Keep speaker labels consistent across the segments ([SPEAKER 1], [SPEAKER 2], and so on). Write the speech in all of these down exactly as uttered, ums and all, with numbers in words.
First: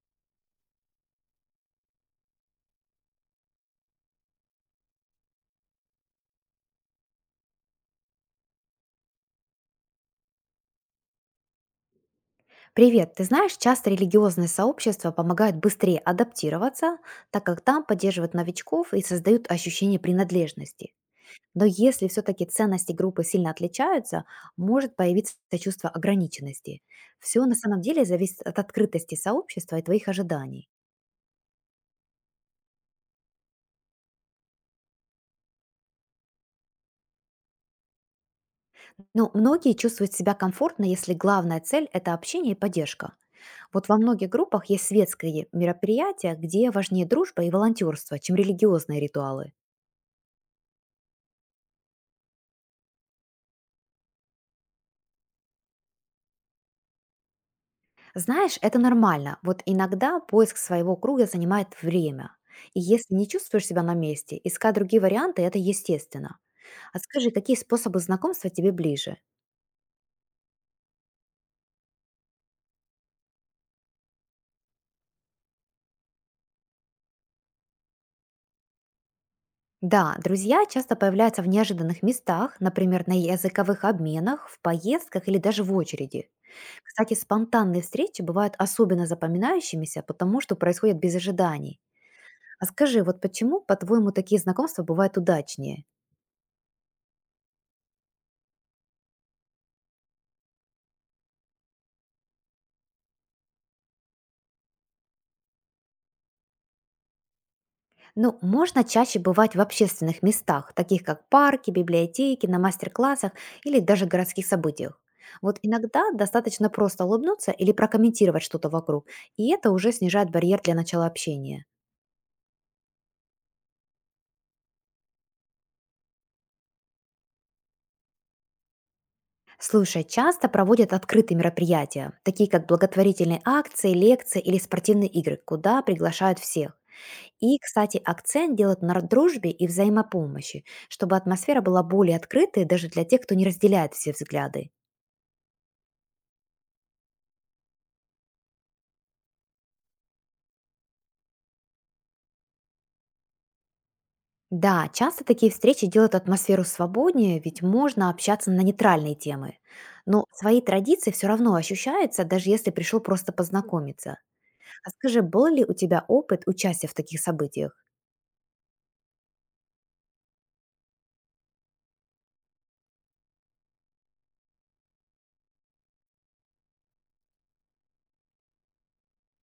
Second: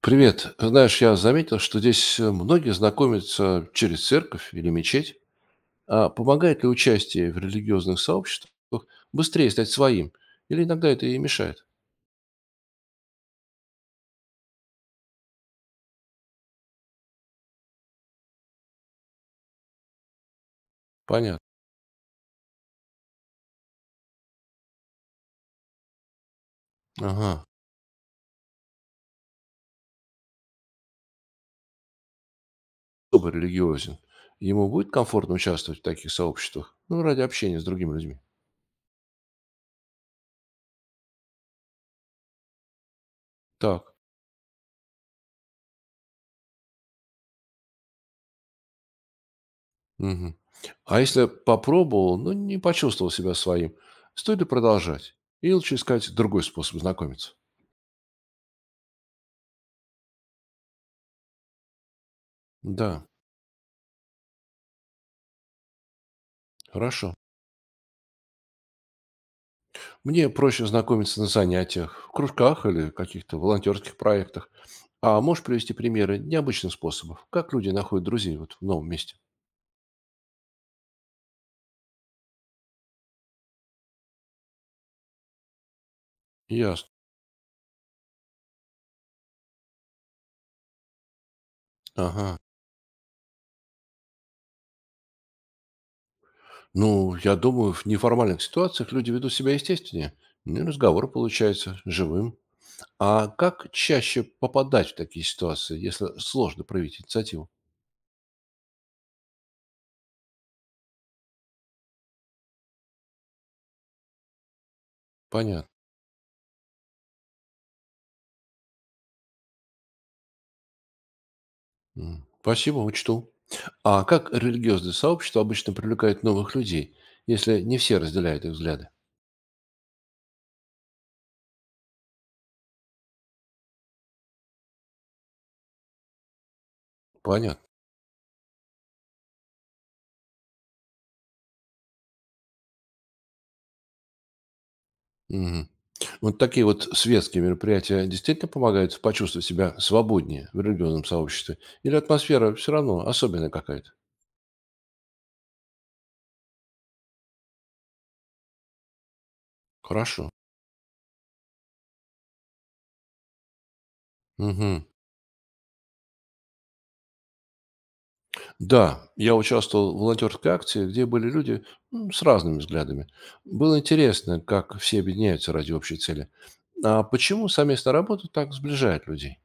[SPEAKER 1] Привет. Знаешь, я заметил, что здесь э, многие знакомятся через церковь или мечеть. А помогает ли участие в религиозных сообществах быстрее стать своим? Или иногда это и мешает?
[SPEAKER 2] Привет, ты знаешь, часто религиозные сообщества помогают быстрее адаптироваться, так как там поддерживают новичков и создают ощущение принадлежности.
[SPEAKER 1] Понятно.
[SPEAKER 2] Но если все-таки ценности группы сильно отличаются, может появиться чувство ограниченности.
[SPEAKER 1] Ага.
[SPEAKER 2] Все на самом деле зависит от открытости сообщества и твоих ожиданий.
[SPEAKER 1] Кто бы религиозен? Ему будет комфортно участвовать в таких сообществах? Ну, ради общения с другими людьми.
[SPEAKER 2] Но многие чувствуют себя комфортно, если главная цель– это общение и поддержка. Вот
[SPEAKER 1] Так.
[SPEAKER 2] во многих группах есть светские мероприятия, где важнее дружба и волонтерство, чем религиозные ритуалы.
[SPEAKER 1] Мгм. А если попробовал, но не почувствовал себя своим, стоит ли продолжать? Или лучше искать другой способ знакомиться?
[SPEAKER 2] Знаешь, это нормально. Вот иногда поиск своего круга занимает время. И
[SPEAKER 1] Да,
[SPEAKER 2] если не чувствуешь себя на месте, искать другие варианты– это естественно. А
[SPEAKER 1] хорошо.
[SPEAKER 2] скажи, какие способы знакомства тебе ближе?
[SPEAKER 1] Мне проще знакомиться на занятиях, в кружках или каких-то волонтерских проектах. А можешь привести примеры необычных способов? Как люди находят друзей вот в новом месте?
[SPEAKER 2] Да, друзья часто появляются в неожиданных местах, например, на языковых обменах, в поездках или даже в очереди.
[SPEAKER 1] Ясно.
[SPEAKER 2] Кстати, спонтанные встречи бывают особенно запоминающимися, потому что происходят без ожиданий.
[SPEAKER 1] Ага.
[SPEAKER 2] А скажи, вот почему, по-твоему, такие знакомства бывают удачнее?
[SPEAKER 1] Ну, я думаю, в неформальных ситуациях люди ведут себя естественнее. Ну, и разговор получается живым. А как чаще попадать в такие ситуации, если сложно проявить инициативу?
[SPEAKER 2] Ну, можно чаще бывать в общественных местах, таких как парки, библиотеки, на мастер-классах или даже городских событиях. Вот
[SPEAKER 1] Понятно.
[SPEAKER 2] иногда достаточно просто улыбнуться или прокомментировать что-то вокруг, и это уже снижает барьер для начала общения.
[SPEAKER 1] М, спасибо, учту. А как религиозные сообщества обычно привлекают новых людей, если не все разделяют их взгляды?
[SPEAKER 2] Слушай, часто проводят открытые мероприятия, такие как благотворительные акции, лекции или спортивные игры, куда приглашают всех. И,
[SPEAKER 1] Понятно.
[SPEAKER 2] кстати, акцент делают на дружбе и взаимопомощи, чтобы атмосфера была более открытой даже для тех, кто не разделяет все взгляды.
[SPEAKER 1] Мгм. Вот такие вот светские мероприятия действительно помогают почувствовать себя свободнее в религиозном сообществе? Или атмосфера все равно особенная какая-то?
[SPEAKER 2] Да, часто такие встречи делают атмосферу свободнее, ведь можно общаться на нейтральные темы. Но
[SPEAKER 1] Хорошо.
[SPEAKER 2] свои традиции все равно ощущаются, даже если пришел просто познакомиться.
[SPEAKER 1] Мгм.
[SPEAKER 2] А скажи, был ли у тебя опыт участия в таких событиях?
[SPEAKER 1] Да, я участвовал в волонтерской акции, где были люди м, с разными взглядами. Было интересно, как все объединяются ради общей цели. А почему совместная работа так сближает людей?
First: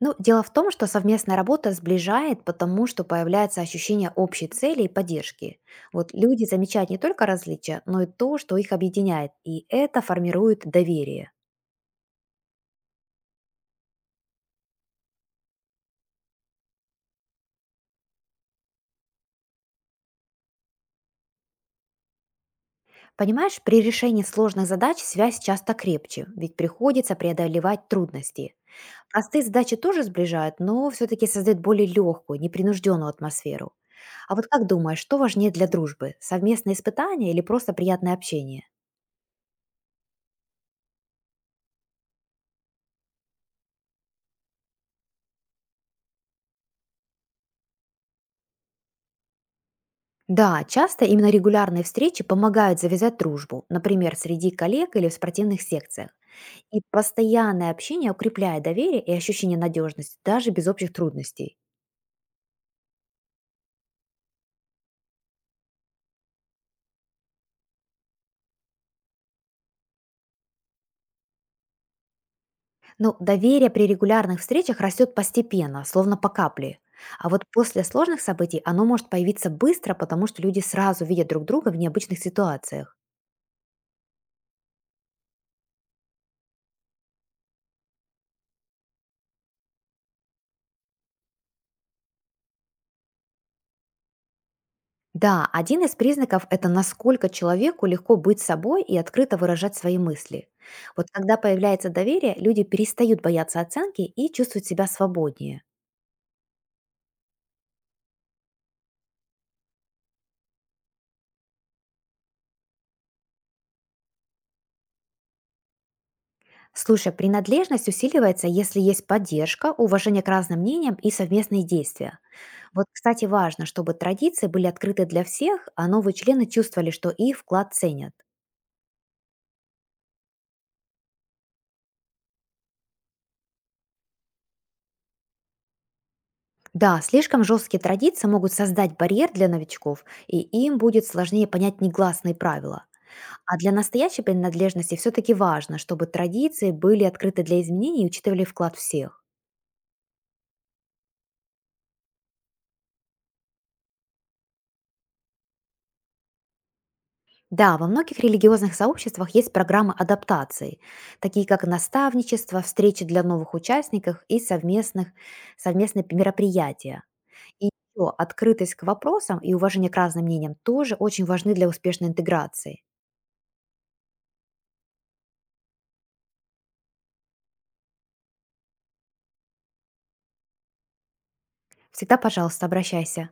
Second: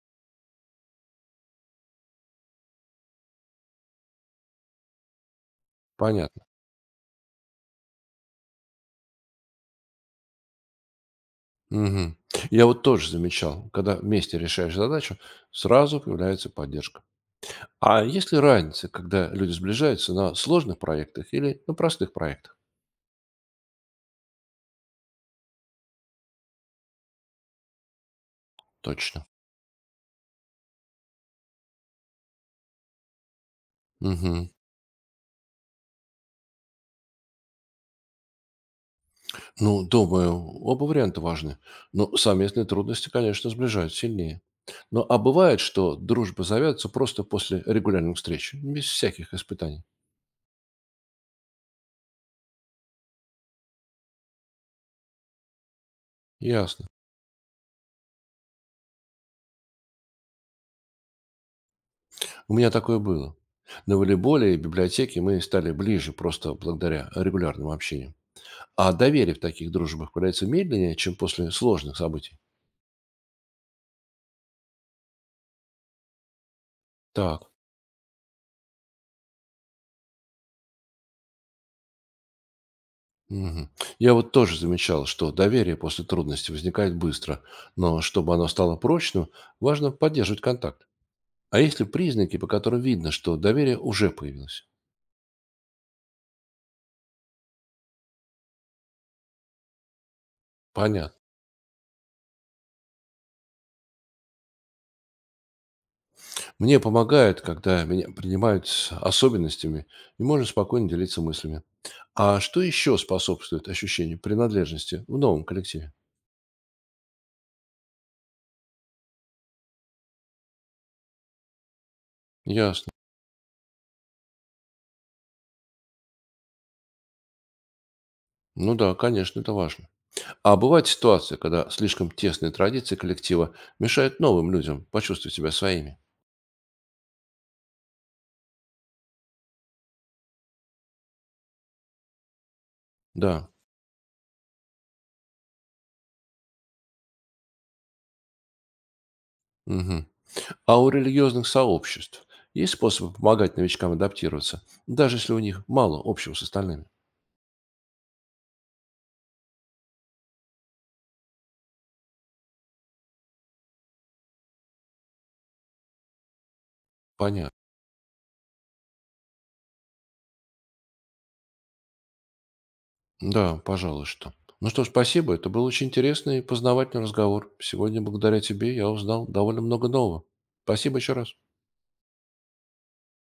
[SPEAKER 2] Ну, дело в том, что совместная работа сближает, потому что появляется ощущение общей цели и поддержки. Вот люди
[SPEAKER 1] Понятно.
[SPEAKER 2] замечают не только различия, но и то, что их объединяет, и это формирует доверие.
[SPEAKER 1] Мгм. Я вот тоже замечал, когда вместе решаешь задачу, сразу появляется поддержка. А есть ли разница, когда люди сближаются на сложных проектах или на простых проектах?
[SPEAKER 2] Понимаешь, при решении сложных задач связь часто крепче, ведь приходится преодолевать трудности.
[SPEAKER 1] Точно.
[SPEAKER 2] Простые задачи тоже сближают, но все-таки создают более легкую, непринужденную атмосферу. А вот
[SPEAKER 1] Мгм.
[SPEAKER 2] как думаешь, что важнее для дружбы? Совместные испытания или просто приятное общение?
[SPEAKER 1] Ну, думаю, оба варианта важны. Но совместные трудности, конечно, сближают сильнее. Но а бывает, что дружба завязывается просто после регулярных встреч, без всяких испытаний.
[SPEAKER 2] Да, часто именно регулярные встречи помогают завязать дружбу, например, среди коллег или в спортивных секциях. И
[SPEAKER 1] Ясно.
[SPEAKER 2] постоянное общение укрепляет доверие и ощущение надежности, даже без общих трудностей.
[SPEAKER 1] У меня такое было. На волейболе и библиотеке мы стали ближе просто благодаря регулярному общению. А доверие в таких дружбах появляется медленнее, чем после сложных событий.
[SPEAKER 2] Ну, доверие при регулярных встречах растет постепенно, словно по капле. А вот
[SPEAKER 1] Так.
[SPEAKER 2] после сложных событий оно может появиться быстро, потому что люди сразу видят друг друга в необычных ситуациях.
[SPEAKER 1] Мгм. Я вот тоже замечал, что доверие после трудностей возникает быстро, но чтобы оно стало прочным, важно поддерживать контакт. А есть ли признаки, по которым видно, что доверие уже появилось?
[SPEAKER 2] Да, один из признаков– это насколько человеку легко быть собой и открыто выражать свои мысли. Вот
[SPEAKER 1] Понятно.
[SPEAKER 2] когда появляется доверие, люди перестают бояться оценки и чувствуют себя свободнее.
[SPEAKER 1] Мне помогает, когда меня принимают с особенностями, и можно спокойно делиться мыслями. А что еще способствует ощущению принадлежности в новом коллективе?
[SPEAKER 2] Слушай, принадлежность усиливается, если есть поддержка, уважение к разным мнениям и совместные действия. Вот,
[SPEAKER 1] Ясно.
[SPEAKER 2] кстати, важно, чтобы традиции были открыты для всех, а новые члены чувствовали, что их вклад ценят.
[SPEAKER 1] Ну да, конечно, это важно. А бывает ситуация, когда слишком тесные традиции коллектива мешают новым людям почувствовать себя своими?
[SPEAKER 2] Да, слишком жесткие традиции могут создать барьер для новичков, и им будет сложнее понять негласные правила.
[SPEAKER 1] Да,
[SPEAKER 2] А для настоящей принадлежности все-таки важно, чтобы традиции были открыты для изменений и учитывали вклад всех.
[SPEAKER 1] мгм. А у религиозных сообществ есть способы помогать новичкам адаптироваться, даже если у них мало общего с остальными?
[SPEAKER 2] Да, во многих религиозных сообществах есть программы адаптации, такие как наставничество, встречи для новых участников и совместных, совместные мероприятия.
[SPEAKER 1] Понятно.
[SPEAKER 2] И ещё открытость к вопросам и уважение к разным мнениям тоже очень важны для успешной интеграции.
[SPEAKER 1] Да, пожалуй, что. Ну что ж, спасибо. Это был очень интересный и познавательный разговор. Сегодня благодаря тебе я узнал довольно много нового. Спасибо еще раз.
[SPEAKER 2] Всегда, пожалуйста, обращайся.